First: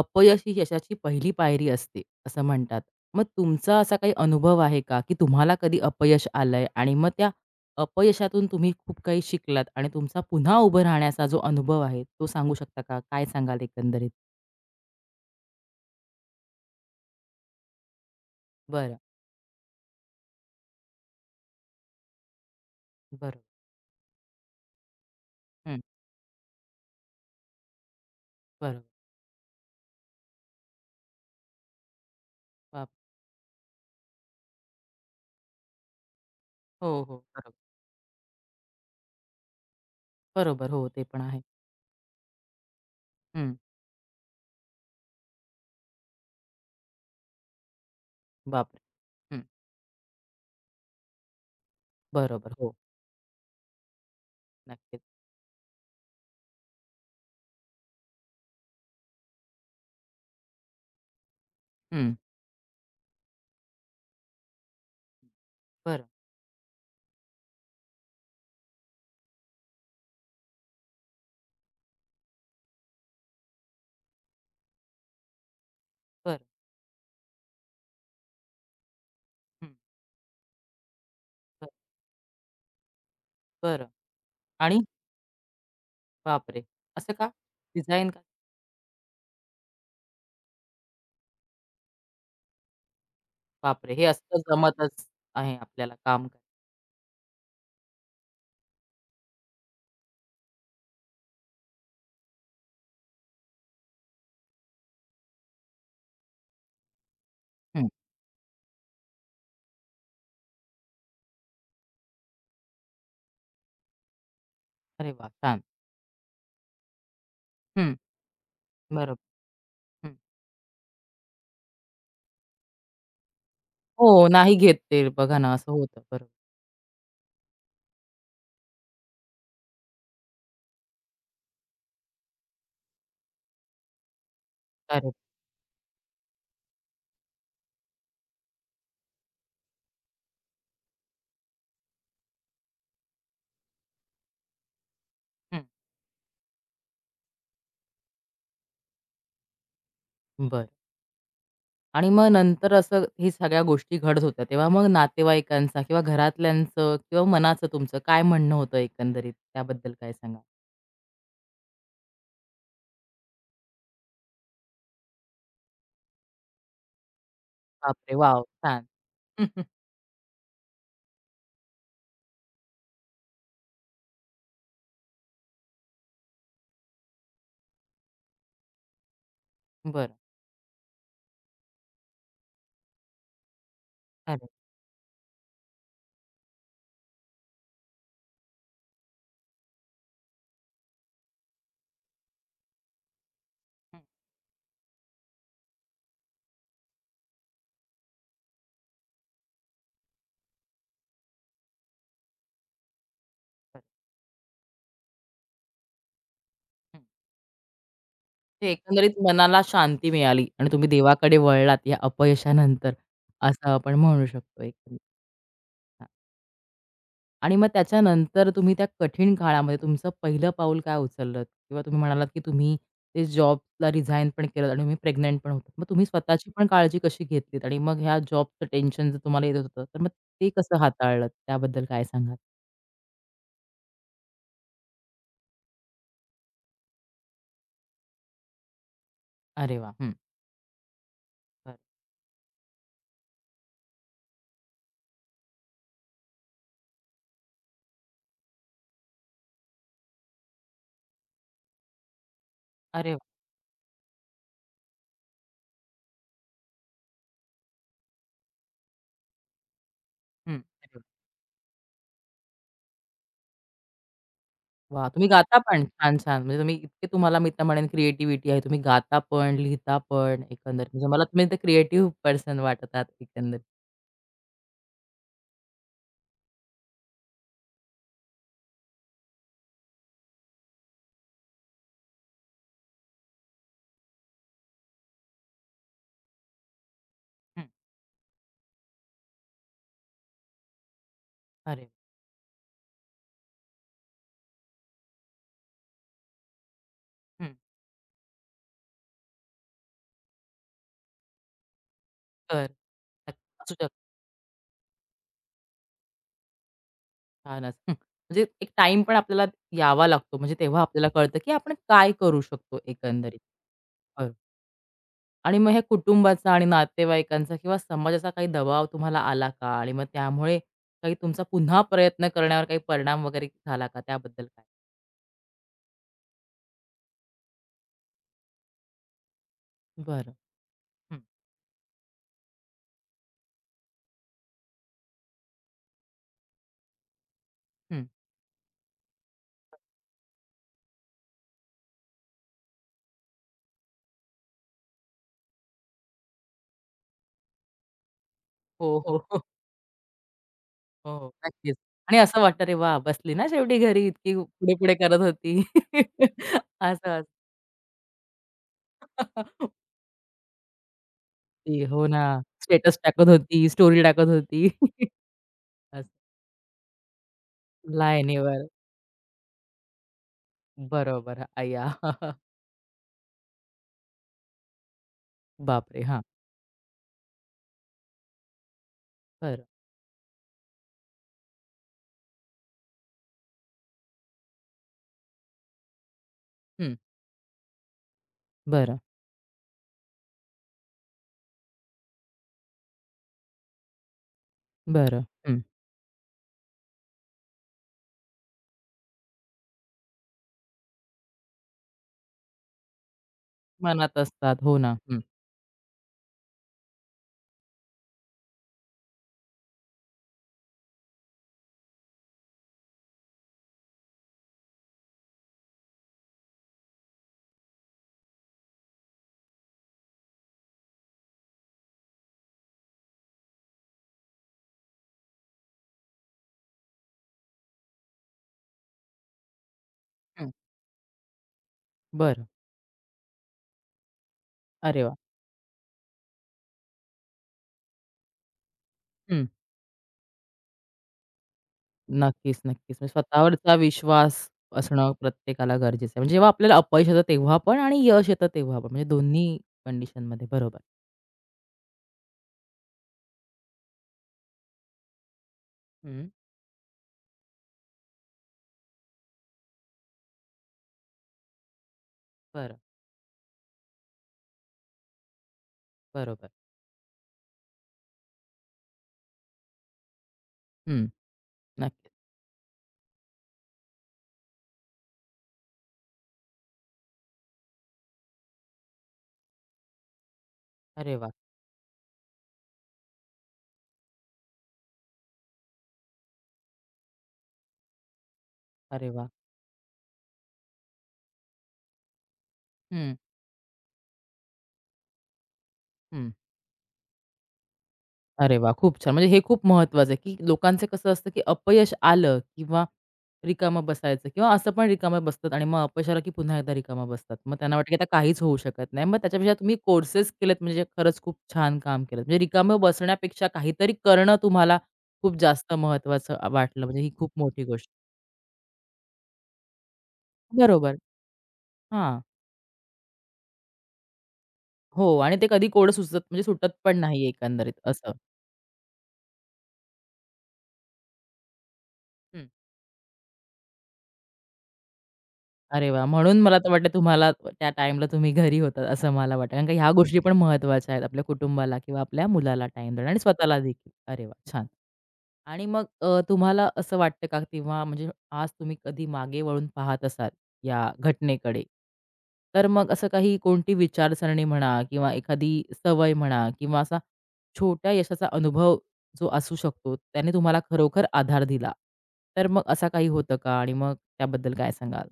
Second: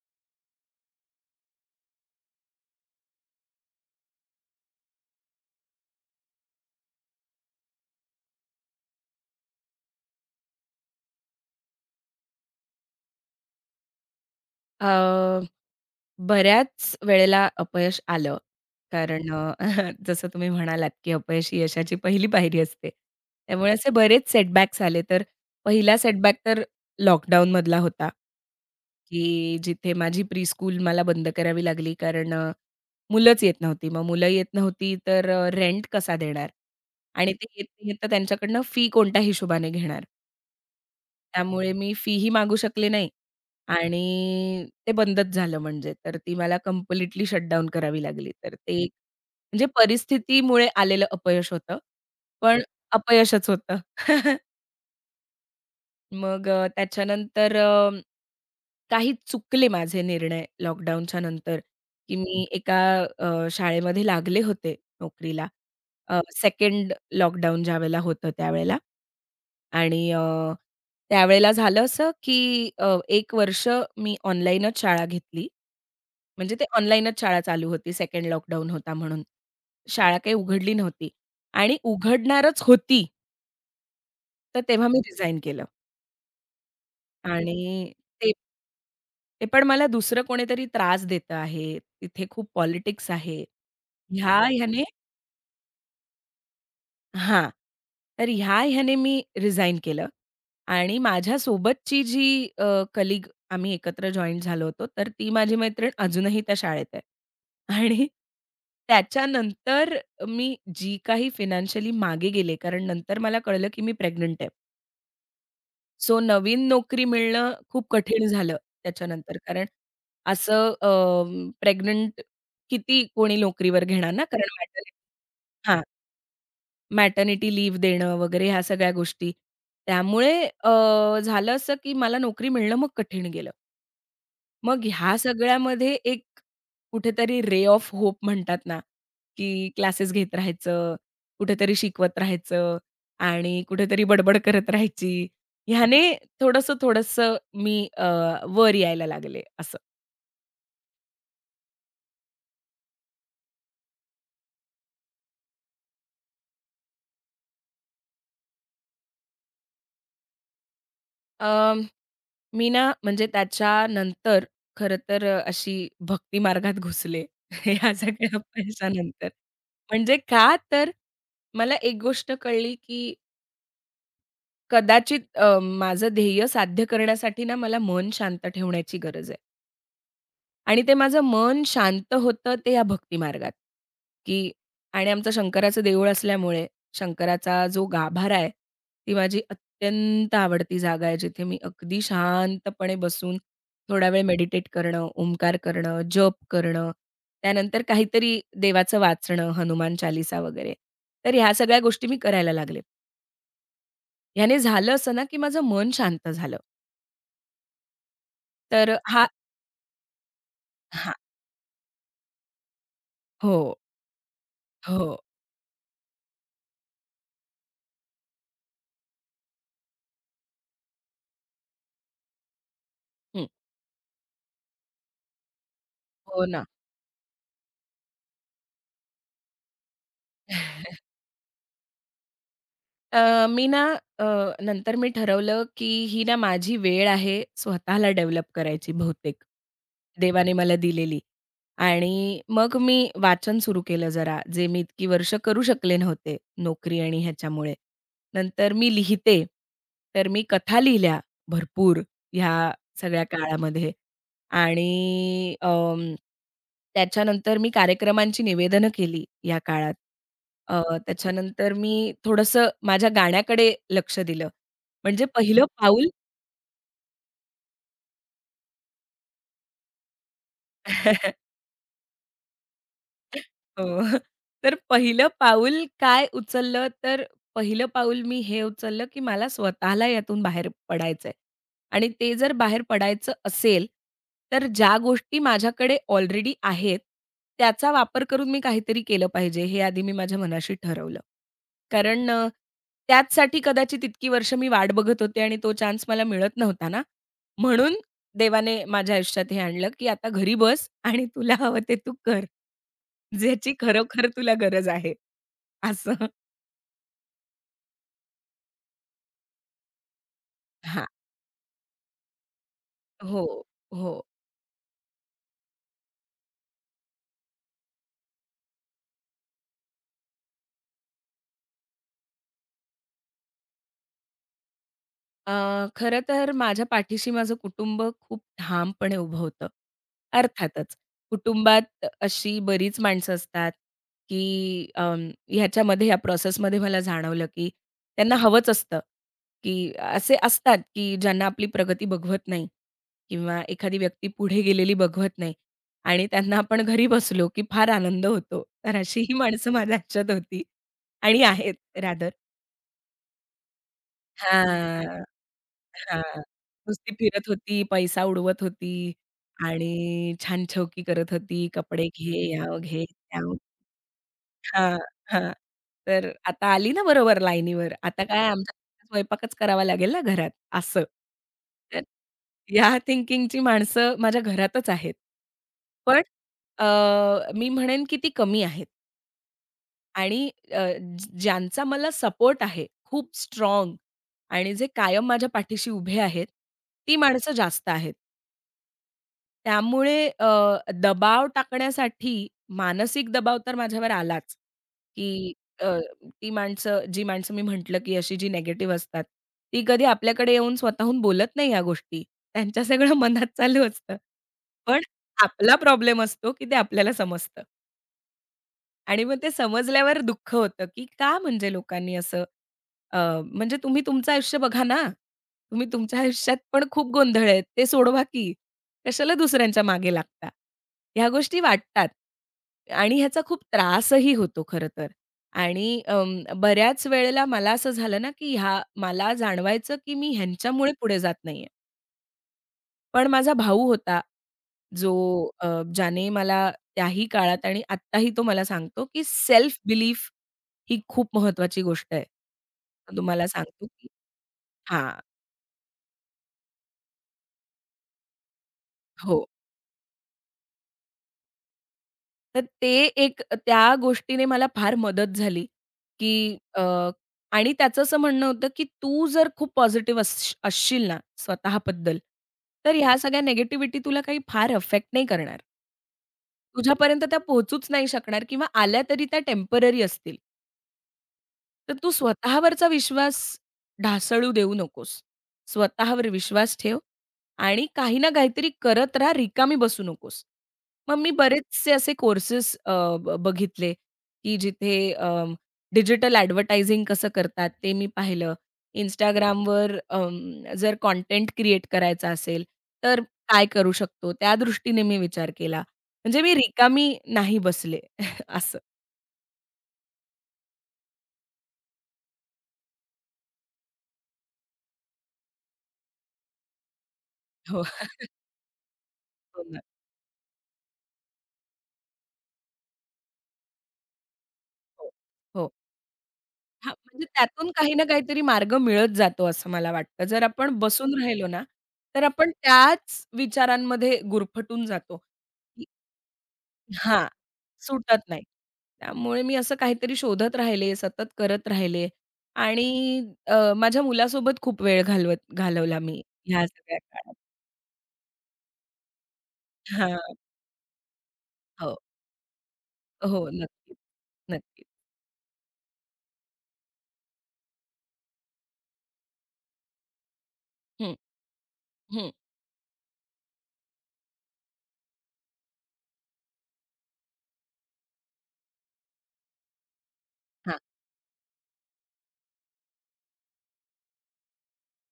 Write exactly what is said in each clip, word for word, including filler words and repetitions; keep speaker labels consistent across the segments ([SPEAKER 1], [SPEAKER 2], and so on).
[SPEAKER 1] अपयश ही यशाची पहिली पायरी असते, असं म्हणतात. मग तुमचा असा काही अनुभव आहे का, की तुम्हाला कधी अपयश आलंय आणि मग त्या अपयशातून तुम्ही खूप काही शिकलात आणि तुमचा पुन्हा उभं राहण्याचा जो अनुभव आहे, तो सांगू शकता का? काय सांगाल एकंदरीत?
[SPEAKER 2] अ, बऱ्याच वेळेला अपयश आलं.
[SPEAKER 1] बरं.
[SPEAKER 2] कारण अ, जसं तुम्ही म्हणालात, की अपयश ही यशाची पहिली पायरी असते.
[SPEAKER 1] बरोबर.
[SPEAKER 2] त्यामुळे असे बरेच सेटबॅक्स आले. तर
[SPEAKER 1] हं.
[SPEAKER 2] पहिला सेटबॅक तर लॉकडाऊनमधला होता,
[SPEAKER 1] बरोबर.
[SPEAKER 2] की जिथे माझी प्री स्कूल मला बंद करावी लागली. कारण अ,
[SPEAKER 1] बाप.
[SPEAKER 2] मुलंच येत नव्हती. मग मुलं येत नव्हती तर रेंट कसा देणार?
[SPEAKER 1] हो, हो.
[SPEAKER 2] आणि ते
[SPEAKER 1] बरोबर.
[SPEAKER 2] येत नाही आहेत, तर त्यांच्याकडनं फी कोणत्या हिशोबाने घेणार?
[SPEAKER 1] बरोबर. हो, ते पण आहे.
[SPEAKER 2] त्यामुळे मी फीही मागू शकले नाही
[SPEAKER 1] हं.
[SPEAKER 2] आणि ते बंदच झालं म्हणजे. तर ती मला कंप्लीटली शटडाउन करावी लागली. तर
[SPEAKER 1] बापरे!
[SPEAKER 2] ते एक
[SPEAKER 1] हं.
[SPEAKER 2] म्हणजे परिस्थितीमुळे आलेलं अपयश होतं.
[SPEAKER 1] बरोबर.
[SPEAKER 2] पण
[SPEAKER 1] हो,
[SPEAKER 2] अपयशच होतं.
[SPEAKER 1] नक्कीच.
[SPEAKER 2] मग अ, त्याच्यानंतर अ, काही चुकले माझे निर्णय लॉकडाऊनच्या नंतर,
[SPEAKER 1] हं.
[SPEAKER 2] की मी एका अ, शाळेमध्ये लागले होते नोकरीला.
[SPEAKER 1] बरं,
[SPEAKER 2] अ, सेकंड लॉकडाऊन ज्यावेळेला होतं त्यावेळेला. आणि अ, त्यावेळेला झालं असं, की अ, एक वर्ष मी ऑनलाईनच शाळा घेतली.
[SPEAKER 1] बरं.
[SPEAKER 2] म्हणजे ते ऑनलाईनच शाळा चालू होती सेकंड लॉकडाऊन होता म्हणून.
[SPEAKER 1] हं.
[SPEAKER 2] शाळा काही उघडली नव्हती
[SPEAKER 1] बरं,
[SPEAKER 2] आणि उघडणारच होती,
[SPEAKER 1] बरं.
[SPEAKER 2] तर
[SPEAKER 1] आणि
[SPEAKER 2] तेव्हा मी रिझाइन केलं
[SPEAKER 1] बापरे! असं का?
[SPEAKER 2] आणि
[SPEAKER 1] डिझाइन.
[SPEAKER 2] ते ते पण मला दुसरं कोणीतरी त्रास देतं आहे. तिथे खूप पॉलिटिक्स आहे.
[SPEAKER 1] बापरे! हे
[SPEAKER 2] ह्या
[SPEAKER 1] असलं
[SPEAKER 2] ह्याने
[SPEAKER 1] जमतच आहे आपल्याला काम करायला.
[SPEAKER 2] हां. तर ह्या ह्याने मी रिझाइन केलं आणि माझ्यासोबतची जी अ, कलीग आम्ही एकत्र जॉइन झालो होतो, तर ती माझी मैत्रीण अजूनही त्या शाळेत आहे.
[SPEAKER 1] हं.
[SPEAKER 2] आणि त्याच्यानंतर मी जी काही फायनान्शियली मागे गेले, कारण नंतर मला कळलं की मी प्रेग्नंट आहे.
[SPEAKER 1] अरे वाह! छान.
[SPEAKER 2] सो नवीन नोकरी मिळणं खूप
[SPEAKER 1] हं.
[SPEAKER 2] कठीण झालं
[SPEAKER 1] बरोबर.
[SPEAKER 2] त्याच्यानंतर. कारण
[SPEAKER 1] हं.
[SPEAKER 2] असं अ, प्रेग्नंट किती कोणी नोकरीवर घेणार ना,
[SPEAKER 1] हो,
[SPEAKER 2] कारण
[SPEAKER 1] नाही घेत
[SPEAKER 2] मॅटर्निटी
[SPEAKER 1] ते बघा ना, असं
[SPEAKER 2] हां,
[SPEAKER 1] होतं. बरोबर.
[SPEAKER 2] मॅटर्निटी लीव्ह देणं वगैरे ह्या सगळ्या गोष्टी. त्यामुळे अ, झालं असं की मला नोकरी मिळणं मग कठीण गेलं. मग
[SPEAKER 1] अरे
[SPEAKER 2] ह्या सगळ्यामध्ये एक कुठेतरी रे ऑफ होप म्हणतात ना, की क्लासेस घेत राहायचं, कुठेतरी शिकवत राहायचं आणि कुठेतरी बडबड करत राहायची.
[SPEAKER 1] हं.
[SPEAKER 2] ह्याने थोडंसं-थोडंसं मी अ, वर यायला लागले असं.
[SPEAKER 1] बरं. आणि मग नंतर असं हे सगळ्या गोष्टी घडत होत्या, तेव्हा मग नातेवाईकांचा किंवा घरातल्यांचं किंवा मनाचं तुमचं काय म्हणणं होतं एकंदरीत? त्याबद्दल काय सांगाल?
[SPEAKER 2] अ, मी ना म्हणजे त्याच्यानंतर खरं तर अ, अशी भक्ती मार्गात घुसले ह्या
[SPEAKER 1] बापरे!
[SPEAKER 2] सगळ्या
[SPEAKER 1] वॉव! छान.
[SPEAKER 2] अपयशानंतर. म्हणजे का तर मला एक गोष्ट कळली, की कदाचित अ, माझं ध्येय साध्य करण्यासाठी ना मला मन शांत ठेवण्याची गरज आहे
[SPEAKER 1] बरं.
[SPEAKER 2] आणि ते माझं मन शांत होतं ते या भक्ती मार्गात,
[SPEAKER 1] अरे!
[SPEAKER 2] की आणि आमचं शंकराचं देऊळ असल्यामुळे शंकराचा जो गाभारा आहे, ती माझी अत्यंत आवडती जागा आहे, जिथे मी अगदी शांतपणे बसून
[SPEAKER 1] हं.
[SPEAKER 2] थोडा वेळ मेडिटेट करणं, ओंकार करणं, जप करणं, त्यानंतर काहीतरी देवाचं वाचणं, हनुमान चालीसा वगैरे. तर ह्या सगळ्या गोष्टी मी करायला लागले.
[SPEAKER 1] बरं.
[SPEAKER 2] ह्याने झालं असं ना, की माझं मन शांत झालं.
[SPEAKER 1] हं. ते
[SPEAKER 2] तर
[SPEAKER 1] एकंदरीत
[SPEAKER 2] हा
[SPEAKER 1] मनाला शांती मिळाली आणि तुम्ही
[SPEAKER 2] हां.
[SPEAKER 1] देवाकडे वळलात या अपयशानंतर,
[SPEAKER 2] हो,
[SPEAKER 1] असं आपण म्हणू शकतो एकंदरीत.
[SPEAKER 2] हो.
[SPEAKER 1] आणि मग त्याच्यानंतर तुम्ही त्या कठीण काळामध्ये तुमचं पहिलं पाऊल काय उचललत? किंवा तुम्ही म्हणालात, की तुम्ही ते
[SPEAKER 2] हं.
[SPEAKER 1] जॉबला रिझाइन पण केलत आणि तुम्ही प्रेग्नंट पण होतात. मग तुम्ही
[SPEAKER 2] हो
[SPEAKER 1] स्वतःची
[SPEAKER 2] ना.
[SPEAKER 1] पण काळजी कशी घेतलीत? आणि मग ह्या जॉबचं टेन्शन जर तुम्हाला येत होतं, तर मग ते कसं हाताळलत? त्याबद्दल काय सांगाल?
[SPEAKER 2] अ, मी ना अ, नंतर मी ठरवलं, की ही ना माझी वेळ आहे स्वतःला डेव्हलप करायची बहुतेक,
[SPEAKER 1] अरे वाह! हं,
[SPEAKER 2] देवाने मला दिलेली.
[SPEAKER 1] बरं.
[SPEAKER 2] आणि मग मी वाचन सुरू केलं जरा, जे मी इतकी वर्ष करू शकले नव्हते, नोकरी आणि ह्याच्यामुळे. नंतर मी लिहिते, तर मी कथा लिहिल्या भरपूर ह्या
[SPEAKER 1] अरे वाह!
[SPEAKER 2] सगळ्या काळामध्ये. आणि अं, त्याच्यानंतर मी कार्यक्रमांची निवेदनं केली या काळात.
[SPEAKER 1] हं.
[SPEAKER 2] अ,
[SPEAKER 1] अरे वाह!
[SPEAKER 2] त्याच्यानंतर मी थोडंसं माझ्या गाण्याकडे लक्ष दिलं.
[SPEAKER 1] वाह!
[SPEAKER 2] म्हणजे
[SPEAKER 1] तुम्ही गाता
[SPEAKER 2] पहिलं
[SPEAKER 1] पण.
[SPEAKER 2] पाऊल
[SPEAKER 1] छान, छान. म्हणजे तुम्ही इतके तुम्हाला मी तर म्हणेन क्रिएटिव्हिटी आहे. तुम्ही गाता पण, लिहिता पण एकंदरीत. म्हणजे मला तुम्ही तर क्रिएटिव्ह पर्सन वाटत एकंदरीत.
[SPEAKER 2] हो. तर पहिलं पाऊल काय उचललं, तर पहिलं पाऊल मी हे उचललं, की मला स्वतःला यातून बाहेर पडायचंय आणि ते जर बाहेर पडायचं असेल, तर ज्या गोष्टी माझ्याकडे ऑलरेडी आहेत,
[SPEAKER 1] हं.
[SPEAKER 2] त्याचा वापर करून मी काहीतरी केलं पाहिजे, हे आधी मी माझ्या मनाशी ठरवलं.
[SPEAKER 1] अरे!
[SPEAKER 2] कारण अ, त्याचसाठी कदाचित इतकी वर्ष मी वाट बघत होते आणि तो चान्स मला मिळत नव्हता ना.
[SPEAKER 1] वा. हं.
[SPEAKER 2] म्हणून देवाने माझ्या आयुष्यात हे आणलं, की आता घरी बस आणि तुला हवं ते तू कर. ज्याची
[SPEAKER 1] तर
[SPEAKER 2] खरोखर तुला गरज आहे असं.
[SPEAKER 1] छानच. हं. म्हणजे एक टाइम पण आपल्याला यावा लागतो. म्हणजे तेव्हा
[SPEAKER 2] हां.
[SPEAKER 1] आपल्याला कळतं, की आपण काय करू शकतो एकंदरीत.
[SPEAKER 2] हो, हो.
[SPEAKER 1] बरोबर. आणि मग हे कुटुंबाचा आणि नातेवाईकांचा किंवा समाजाचा काही दबाव तुम्हाला आला का? आणि मग त्यामुळे काही तुमचा पुन्हा प्रयत्न करण्यावर काही परिणाम वगैरे झाला का? त्याबद्दल काय?
[SPEAKER 2] अ, खरं तर माझ्या पाठीशी माझं कुटुंब खूप ठामपणे उभं होतं.
[SPEAKER 1] बरं.
[SPEAKER 2] अर्थातच
[SPEAKER 1] हं,
[SPEAKER 2] कुटुंबात अशी बरीच माणसं असतात, की अं, ह्याच्यामध्ये या प्रोसेसमध्ये मला जाणवलं, की
[SPEAKER 1] हं.
[SPEAKER 2] त्यांना हवंच असतं, की असे असतात, की ज्यांना आपली प्रगती बघवत नाही किंवा एखादी व्यक्ती पुढे गेलेली बघवत नाही आणि त्यांना आपण घरी बसलो, की फार आनंद होतो. तर
[SPEAKER 1] हो, हो,
[SPEAKER 2] अशीही
[SPEAKER 1] हो.
[SPEAKER 2] माणसं माझ्या आयुष्यात होती
[SPEAKER 1] हो, हो.
[SPEAKER 2] आणि आहेत
[SPEAKER 1] नक्कीच. आणि
[SPEAKER 2] रादर.
[SPEAKER 1] असं वाटतं, "अरे वाह! बसली ना शेवटी घरी, इतकी पुढे-पुढे करत
[SPEAKER 2] हां.
[SPEAKER 1] होती."
[SPEAKER 2] हां.
[SPEAKER 1] असं
[SPEAKER 2] नुसती
[SPEAKER 1] असतं.
[SPEAKER 2] फिरत होती, पैसा उडवत होती आणि छान-छौकी करत होती.
[SPEAKER 1] ती हो
[SPEAKER 2] कपडे
[SPEAKER 1] ना.
[SPEAKER 2] घे, याव
[SPEAKER 1] स्टेटस
[SPEAKER 2] घे,
[SPEAKER 1] टाकत
[SPEAKER 2] त्याव
[SPEAKER 1] होती, स्टोरी टाकत होती.
[SPEAKER 2] हां, हां.
[SPEAKER 1] असं
[SPEAKER 2] तर आता आली ना बरोबर लाईनीवर. आता काय
[SPEAKER 1] लाईनीवर.
[SPEAKER 2] आमच्या स्वयंपाकच करावा लागेल ना घरात, असं.
[SPEAKER 1] बरोबर. आया.
[SPEAKER 2] तर या थिंकिंगची माणसं माझ्या घरातच आहेत.
[SPEAKER 1] बापरे! हां,
[SPEAKER 2] पण अ, मी म्हणेन की ती कमी आहेत.
[SPEAKER 1] बरं.
[SPEAKER 2] आणि अ, ज- ज्यांचा मला सपोर्ट आहे, खूप स्ट्रॉंग, आणि जे कायम माझ्या पाठीशी उभे आहेत,
[SPEAKER 1] हं.
[SPEAKER 2] ती माणसं जास्त आहेत.
[SPEAKER 1] बरं,
[SPEAKER 2] त्यामुळे अ, दबाव टाकण्यासाठी मानसिक दबाव तर माझ्यावर आलाच,
[SPEAKER 1] बरं.
[SPEAKER 2] की
[SPEAKER 1] हं.
[SPEAKER 2] अ, ती माणसं जी माणसं मी म्हटलं, की अशी जी निगेटिव्ह असतात, ती कधी आपल्याकडे येऊन स्वतःहून बोलत नाही ह्या गोष्टी. त्यांच्या सगळं मनात चालू असतं.
[SPEAKER 1] मनात असतात. हो ना.
[SPEAKER 2] पण
[SPEAKER 1] हं,
[SPEAKER 2] आपला प्रॉब्लेम असतो, की ते आपल्याला समजतं. आणि मग ते समजल्यावर दुःख होतं, की का म्हणजे लोकांनी असं अ, म्हणजे तुम्ही तुमचं आयुष्य बघा ना. तुम्ही तुमच्या आयुष्यात पण खूप गोंधळ आहेत. ते सोडवा की. कशाला दुसऱ्यांच्या मागे लागता? ह्या गोष्टी वाटतात आणि ह्याचा खूप त्रासही होतो खरं तर. आणि अं, बऱ्याच वेळेला मला असं झालं ना, की ह्या मला जाणवायचं, की मी
[SPEAKER 1] हं.
[SPEAKER 2] ह्यांच्यामुळे पुढे जात नाहीये.
[SPEAKER 1] बरं.
[SPEAKER 2] पण माझा भाऊ होता,
[SPEAKER 1] अरे
[SPEAKER 2] जो
[SPEAKER 1] वाह!
[SPEAKER 2] अ, ज्याने मला त्याही काळात आणि आत्ताही तो मला सांगतो, की
[SPEAKER 1] हं.
[SPEAKER 2] सेल्फ बिलीफ ही खूप महत्वाची गोष्ट आहे.
[SPEAKER 1] नक्कीच, नक्कीच. म्हणजे
[SPEAKER 2] तर तुम्हाला
[SPEAKER 1] स्वतःवरचा
[SPEAKER 2] सांगतो, की
[SPEAKER 1] विश्वास असणं
[SPEAKER 2] हां,
[SPEAKER 1] प्रत्येकाला गरजेचं आहे. म्हणजे जेव्हा आपल्याला अपयश येतं तेव्हा पण आणि यश येतं तेव्हा पण. म्हणजे
[SPEAKER 2] हो.
[SPEAKER 1] दोन्ही कंडिशनमध्ये. बरोबर.
[SPEAKER 2] तर ते एक त्या गोष्टीने मला फार मदत झाली,
[SPEAKER 1] हं.
[SPEAKER 2] की अ, आणि त्याचं असं म्हणणं होतं, की "तू जर खूप पॉझिटिव्ह असश असशील ना स्वतःबद्दल,
[SPEAKER 1] बरं.
[SPEAKER 2] तर ह्या सगळ्या निगेटिव्हिटी तुला काही फार अफेक्ट नाही करणार."
[SPEAKER 1] बरोबर.
[SPEAKER 2] तुझ्यापर्यंत त्या पोहोचूच नाही शकणार किंवा आल्या तरी त्या टेम्पररी असतील.
[SPEAKER 1] हं.
[SPEAKER 2] तर तू
[SPEAKER 1] नक्कीच.
[SPEAKER 2] स्वतःवरचा विश्वास ढासळू देऊ नकोस. स्वतःवर विश्वास ठेव आणि काही ना काहीतरी करत राहा, रिकामी बसू नकोस.
[SPEAKER 1] अरे
[SPEAKER 2] मग
[SPEAKER 1] वाह!
[SPEAKER 2] मी बरेचसे असे कोर्सेस बघितले, की जिथे डिजिटल ॲडव्हर्टायझिंग कसं करतात ते मी पाहिलं.
[SPEAKER 1] अरे वाह!
[SPEAKER 2] Instagramवर जर कंटेंट क्रिएट करायचा असेल,
[SPEAKER 1] हं,
[SPEAKER 2] तर काय करू शकतो? त्या दृष्टीने मी विचार केला.
[SPEAKER 1] हं.
[SPEAKER 2] म्हणजे मी रिकामी नाही बसले
[SPEAKER 1] अरे वाह!
[SPEAKER 2] असं.
[SPEAKER 1] खूप छान. म्हणजे हे खूप महत्वाचं आहे, की लोकांचं कसं असतं, की अपयश आलं किंवा रिकामं बसायचं किंवा असं पण रिकामं बसतात आणि मग अपयश आलं, की पुन्हा एकदा रिकामं बसतात. मग त्यांना
[SPEAKER 2] हो,
[SPEAKER 1] वाटतं, की आता काहीच होऊ शकत नाही. मग त्याच्यापेक्षा
[SPEAKER 2] हो
[SPEAKER 1] तुम्ही
[SPEAKER 2] ना.
[SPEAKER 1] कोर्सेस केलेत म्हणजे खरंच खूप छान काम केलं. म्हणजे रिकामं बसण्यापेक्षा काहीतरी करणं तुम्हाला
[SPEAKER 2] हो,
[SPEAKER 1] खूप
[SPEAKER 2] हो.
[SPEAKER 1] जास्त महत्वाचं वाटलं.
[SPEAKER 2] हां,
[SPEAKER 1] म्हणजे ही
[SPEAKER 2] म्हणजे
[SPEAKER 1] खूप मोठी
[SPEAKER 2] त्यातून
[SPEAKER 1] गोष्ट.
[SPEAKER 2] काही ना काहीतरी मार्ग मिळत जातो असं मला वाटतं. जर आपण
[SPEAKER 1] बरोबर.
[SPEAKER 2] बसून राहिलो ना,
[SPEAKER 1] हां.
[SPEAKER 2] तर आपण त्याच विचारांमध्ये गुरफटून
[SPEAKER 1] हो
[SPEAKER 2] जातो,
[SPEAKER 1] आणि ते कधी
[SPEAKER 2] की
[SPEAKER 1] कोड़ सुचत म्हणजे सुटत पण नाही
[SPEAKER 2] हां,
[SPEAKER 1] एकंदरीत असं.
[SPEAKER 2] सुटत नाही. त्यामुळे मी असं काहीतरी शोधत राहिले, सतत करत राहिले
[SPEAKER 1] हं.
[SPEAKER 2] आणि अ, माझ्या मुलासोबत खूप वेळ घालवत
[SPEAKER 1] अरे
[SPEAKER 2] घालवला
[SPEAKER 1] वाह!
[SPEAKER 2] मी
[SPEAKER 1] म्हणून मला
[SPEAKER 2] ह्या
[SPEAKER 1] तर वाटतं
[SPEAKER 2] सगळ्या
[SPEAKER 1] तुम्हाला
[SPEAKER 2] काळात.
[SPEAKER 1] त्या टाईमला तुम्ही घरी होतात असं मला वाटतं. कारण का ह्या
[SPEAKER 2] हां,
[SPEAKER 1] गोष्टी पण महत्त्वाच्या आहेत आपल्या कुटुंबाला
[SPEAKER 2] हो,
[SPEAKER 1] किंवा आपल्या मुलाला टाइम देणं आणि
[SPEAKER 2] हो,
[SPEAKER 1] स्वतःला देखील.
[SPEAKER 2] नक्कीच,
[SPEAKER 1] अरे वाह! छान.
[SPEAKER 2] नक्कीच.
[SPEAKER 1] आणि मग अ, तुम्हाला असं वाटतं का तेव्हा म्हणजे आज तुम्ही कधी मागे वळून पाहत असाल या
[SPEAKER 2] हं,
[SPEAKER 1] घटनेकडे,
[SPEAKER 2] हं.
[SPEAKER 1] तर मग असं काही कोणती विचारसरणी म्हणा किंवा एखादी सवय म्हणा किंवा असा छोट्या यशाचा अनुभव जो असू शकतो त्याने तुम्हाला खरोखर आधार दिला. तर मग असा काही होतं का आणि मग त्याबद्दल काय सांगाल?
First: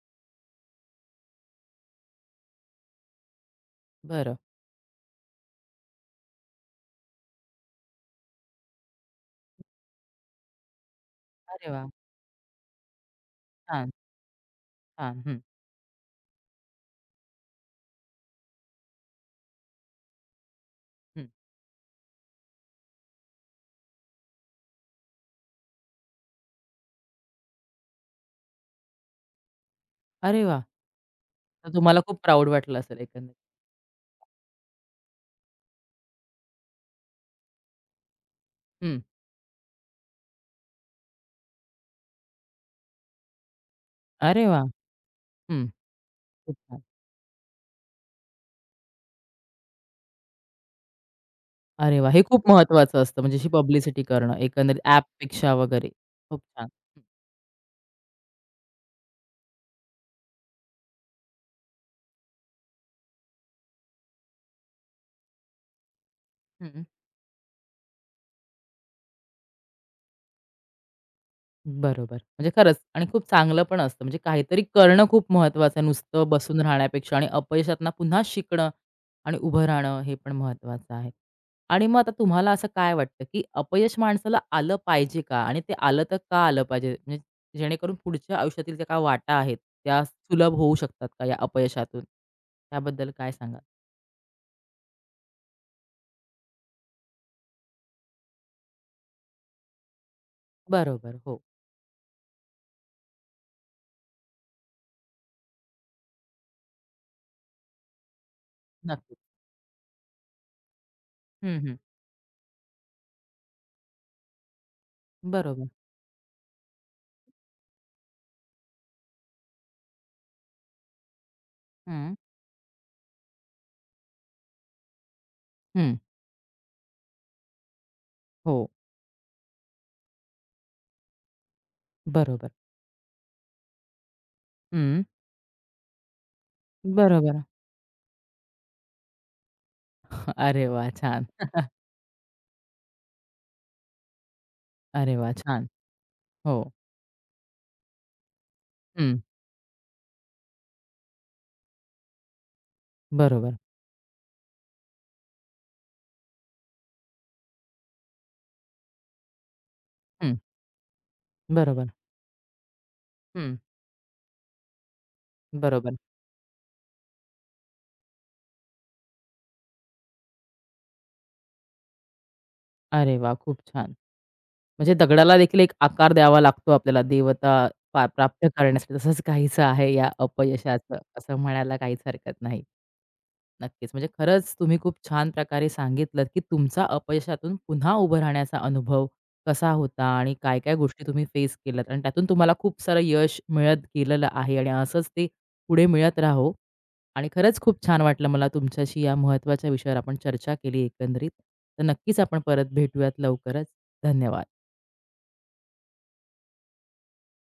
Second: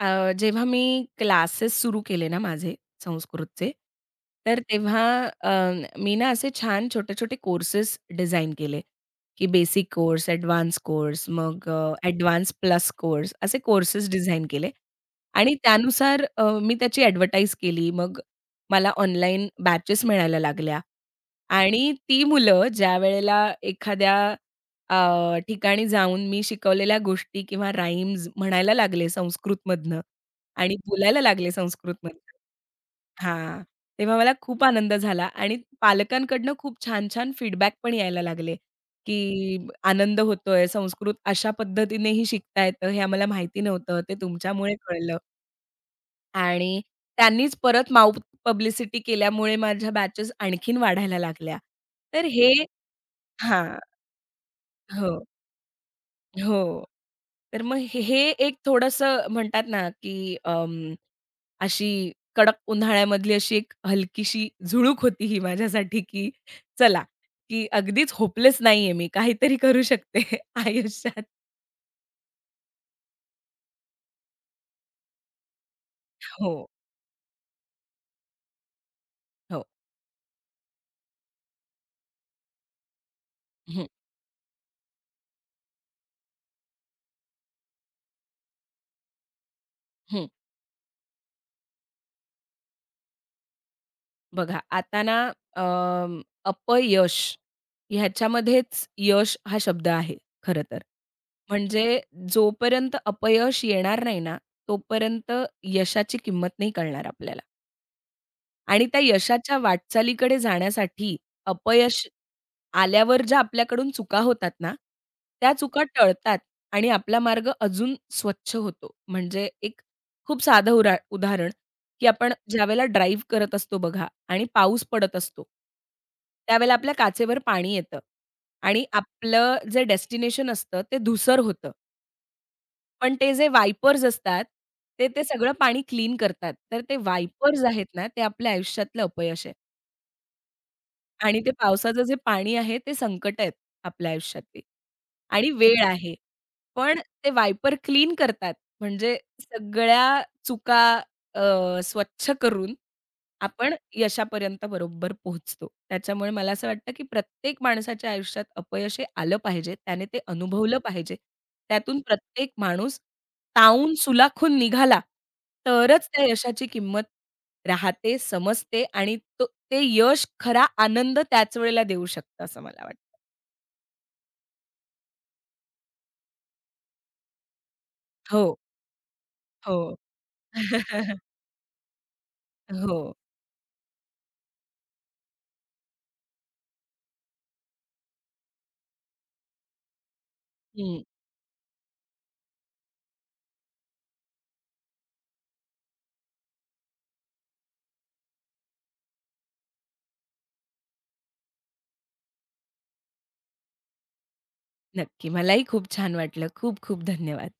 [SPEAKER 2] अ, जेव्हा मी क्लासेस सुरू केले ना माझे संस्कृतचे,
[SPEAKER 1] बरं.
[SPEAKER 2] तर तेव्हा अ, मी ना असे छान छोटे-छोटे कोर्सेस डिझाइन केले, की बेसिक कोर्स, एडवान्स कोर्स, मग
[SPEAKER 1] अरे वा,
[SPEAKER 2] अ, प्लस कोर्स असे
[SPEAKER 1] छान,
[SPEAKER 2] कोर्सेस डिझाइन केले
[SPEAKER 1] छान. हं,
[SPEAKER 2] आणि त्यानुसार अ, मी त्याची ॲडव्हर्टाइज केली. मग मला ऑनलाईन बॅचेस मिळायला लागल्या
[SPEAKER 1] हं.
[SPEAKER 2] आणि ती मुलं ज्यावेळेला एखाद्या अ, ठिकाणी जाऊन मी शिकवलेल्या गोष्टी किंवा राईम्स म्हणायला लागले संस्कृतमधनं
[SPEAKER 1] अरे वाह!
[SPEAKER 2] आणि बोलायला लागले
[SPEAKER 1] तर तुम्हाला खूप
[SPEAKER 2] संस्कृतमधनं.
[SPEAKER 1] प्राउड वाटलं असेल एकंदरीत.
[SPEAKER 2] हां. तेव्हा मला खूप आनंद झाला आणि पालकांकडनं खूप छान-छान फीडबॅक पण यायला लागले,
[SPEAKER 1] हं.
[SPEAKER 2] की आनंद होतोय, संस्कृत अशा पद्धतीनेही शिकता येतं हे आम्हाला माहिती नव्हतं. ते
[SPEAKER 1] अरे वा,
[SPEAKER 2] तुमच्यामुळे कळलं
[SPEAKER 1] हं. खूप
[SPEAKER 2] आणि
[SPEAKER 1] छान.
[SPEAKER 2] त्यांनीच परत माउथ पब्लिसिटी केल्यामुळे माझ्या बॅचेस आणखीन वाढायला लागल्या.
[SPEAKER 1] अरे वाह! हे
[SPEAKER 2] तर
[SPEAKER 1] खूप
[SPEAKER 2] हे
[SPEAKER 1] महत्वाचं असतं म्हणजे अशी
[SPEAKER 2] हां.
[SPEAKER 1] पब्लिसिटी करणं एकंदरीत
[SPEAKER 2] हो.
[SPEAKER 1] ॲपपेक्षा वगैरे. खूप छान.
[SPEAKER 2] हो.
[SPEAKER 1] हं,
[SPEAKER 2] तर मग हे हे एक थोडंसं म्हणतात ना, की अं, अशी कडक उन्हाळ्यामधली अशी एक हलकीशी झुळूक होती ही माझ्यासाठी, की
[SPEAKER 1] हं.
[SPEAKER 2] चला, की अगदीच होपलेस नाहीये मी. काहीतरी करू शकते आयुष्यात.
[SPEAKER 1] बरोबर. म्हणजे खरंच आणि खूप चांगलं पण असतं. म्हणजे काहीतरी करणं खूप महत्त्वाचं आहे, नुसतं
[SPEAKER 2] हो,
[SPEAKER 1] बसून राहण्यापेक्षा आणि अपयशातनं पुन्हा शिकणं आणि उभं
[SPEAKER 2] हो.
[SPEAKER 1] राहणं हे पण महत्त्वाचं आहे. आणि मग आता तुम्हाला असं काय वाटतं, की
[SPEAKER 2] हं,
[SPEAKER 1] अपयश माणसाला आलं पाहिजे का? आणि ते आलं तर का आलं पाहिजे? म्हणजे जेणेकरून पुढच्या आयुष्यातील ज्या काही वाटा आहेत, त्या
[SPEAKER 2] हं.
[SPEAKER 1] सुलभ होऊ शकतात का या अपयशातून? त्याबद्दल काय सांगाल?
[SPEAKER 2] बघा आता ना अं, अपयश ह्याच्यामध्येच यश हा शब्द आहे खरं तर.
[SPEAKER 1] बरोबर. हो.
[SPEAKER 2] म्हणजे जोपर्यंत अपयश येणार नाही ना, तोपर्यंत यशाची किंमत नाही कळणार आपल्याला आणि त्या
[SPEAKER 1] नक्कीच.
[SPEAKER 2] यशाच्या वाटचालीकडे जाण्यासाठी
[SPEAKER 1] हं, हं.
[SPEAKER 2] अपयश आल्यावर ज्या आपल्याकडून चुका होतात ना, त्या
[SPEAKER 1] बरोबर.
[SPEAKER 2] चुका टळतात आणि आपला मार्ग अजून स्वच्छ होतो. म्हणजे एक खूप साधं उरा उदाहरण, की
[SPEAKER 1] हं.
[SPEAKER 2] आपण ज्यावेळेला ड्राईव्ह करत असतो बघा आणि पाऊस पडत असतो.
[SPEAKER 1] हं.
[SPEAKER 2] त्यावेळेला आपल्या काचेवर पाणी येतं
[SPEAKER 1] हो.
[SPEAKER 2] आणि आपलं जे डेस्टिनेशन असतं ते धुसर होतं.
[SPEAKER 1] बरोबर.
[SPEAKER 2] पण ते जे वायपर्स असतात,
[SPEAKER 1] हं.
[SPEAKER 2] ते ते सगळं पाणी क्लीन करतात. तर ते
[SPEAKER 1] बरोबर.
[SPEAKER 2] वायपर्स आहेत ना, ते आपल्या आयुष्यातलं अपयश आहे.
[SPEAKER 1] अरे वाह! छान.
[SPEAKER 2] आणि ते पावसाचं जे पाणी आहे ते संकट आहेत आपल्या आयुष्यातली
[SPEAKER 1] अरे वा,
[SPEAKER 2] आणि
[SPEAKER 1] छान.
[SPEAKER 2] वेळ आहे.
[SPEAKER 1] हो.
[SPEAKER 2] पण ते वायपर क्लीन करतात. म्हणजे
[SPEAKER 1] हं.
[SPEAKER 2] सगळ्या चुका अ, स्वच्छ करून
[SPEAKER 1] बरोबर.
[SPEAKER 2] आपण यशापर्यंत बरोबर पोहोचतो. त्याच्यामुळे मला असं वाटतं, की प्रत्येक माणसाच्या आयुष्यात अपयश हे आलं पाहिजे. त्याने ते
[SPEAKER 1] हं.
[SPEAKER 2] अनुभवलं पाहिजे.
[SPEAKER 1] बरोबर.
[SPEAKER 2] त्यातून प्रत्येक माणूस
[SPEAKER 1] हं.
[SPEAKER 2] तावून सुलाखून निघाला,
[SPEAKER 1] बरोबर.
[SPEAKER 2] तरच त्या यशाची किंमत राहते, समजते आणि तो ते यश, खरा आनंद त्याच वेळेला देऊ शकतं असं मला वाटतं.
[SPEAKER 1] अरे वा, खूप छान. म्हणजे दगडाला देखील एक आकार द्यावा लागतो आपल्याला देवता पा
[SPEAKER 2] हो,
[SPEAKER 1] प्राप्त करण्यासाठी. तसंच काहीसं आहे
[SPEAKER 2] हो.
[SPEAKER 1] या अपयशाचं असं म्हणायला काहीच हरकत नाही.
[SPEAKER 2] हो.
[SPEAKER 1] नक्कीच. म्हणजे खरंच तुम्ही खूप छान प्रकारे सांगितलत, की तुमचा अपयशातून पुन्हा उभं राहण्याचा अनुभव कसा होता आणि काय-काय
[SPEAKER 2] हं.
[SPEAKER 1] गोष्टी तुम्ही फेस केल्यात आणि त्यातून तुम्हाला खूप सारं यश मिळत गेलेलं आहे आणि असंच ते पुढे मिळत राहो आणि खरंच खूप छान वाटलं मला तुमच्याशी या महत्त्वाच्या विषयावर आपण चर्चा केली एकंदरीत. तर नक्कीच आपण परत भेटूयात लवकरच. धन्यवाद.
[SPEAKER 2] नक्की. मलाही खूप छान वाटलं. खूप खूप धन्यवाद.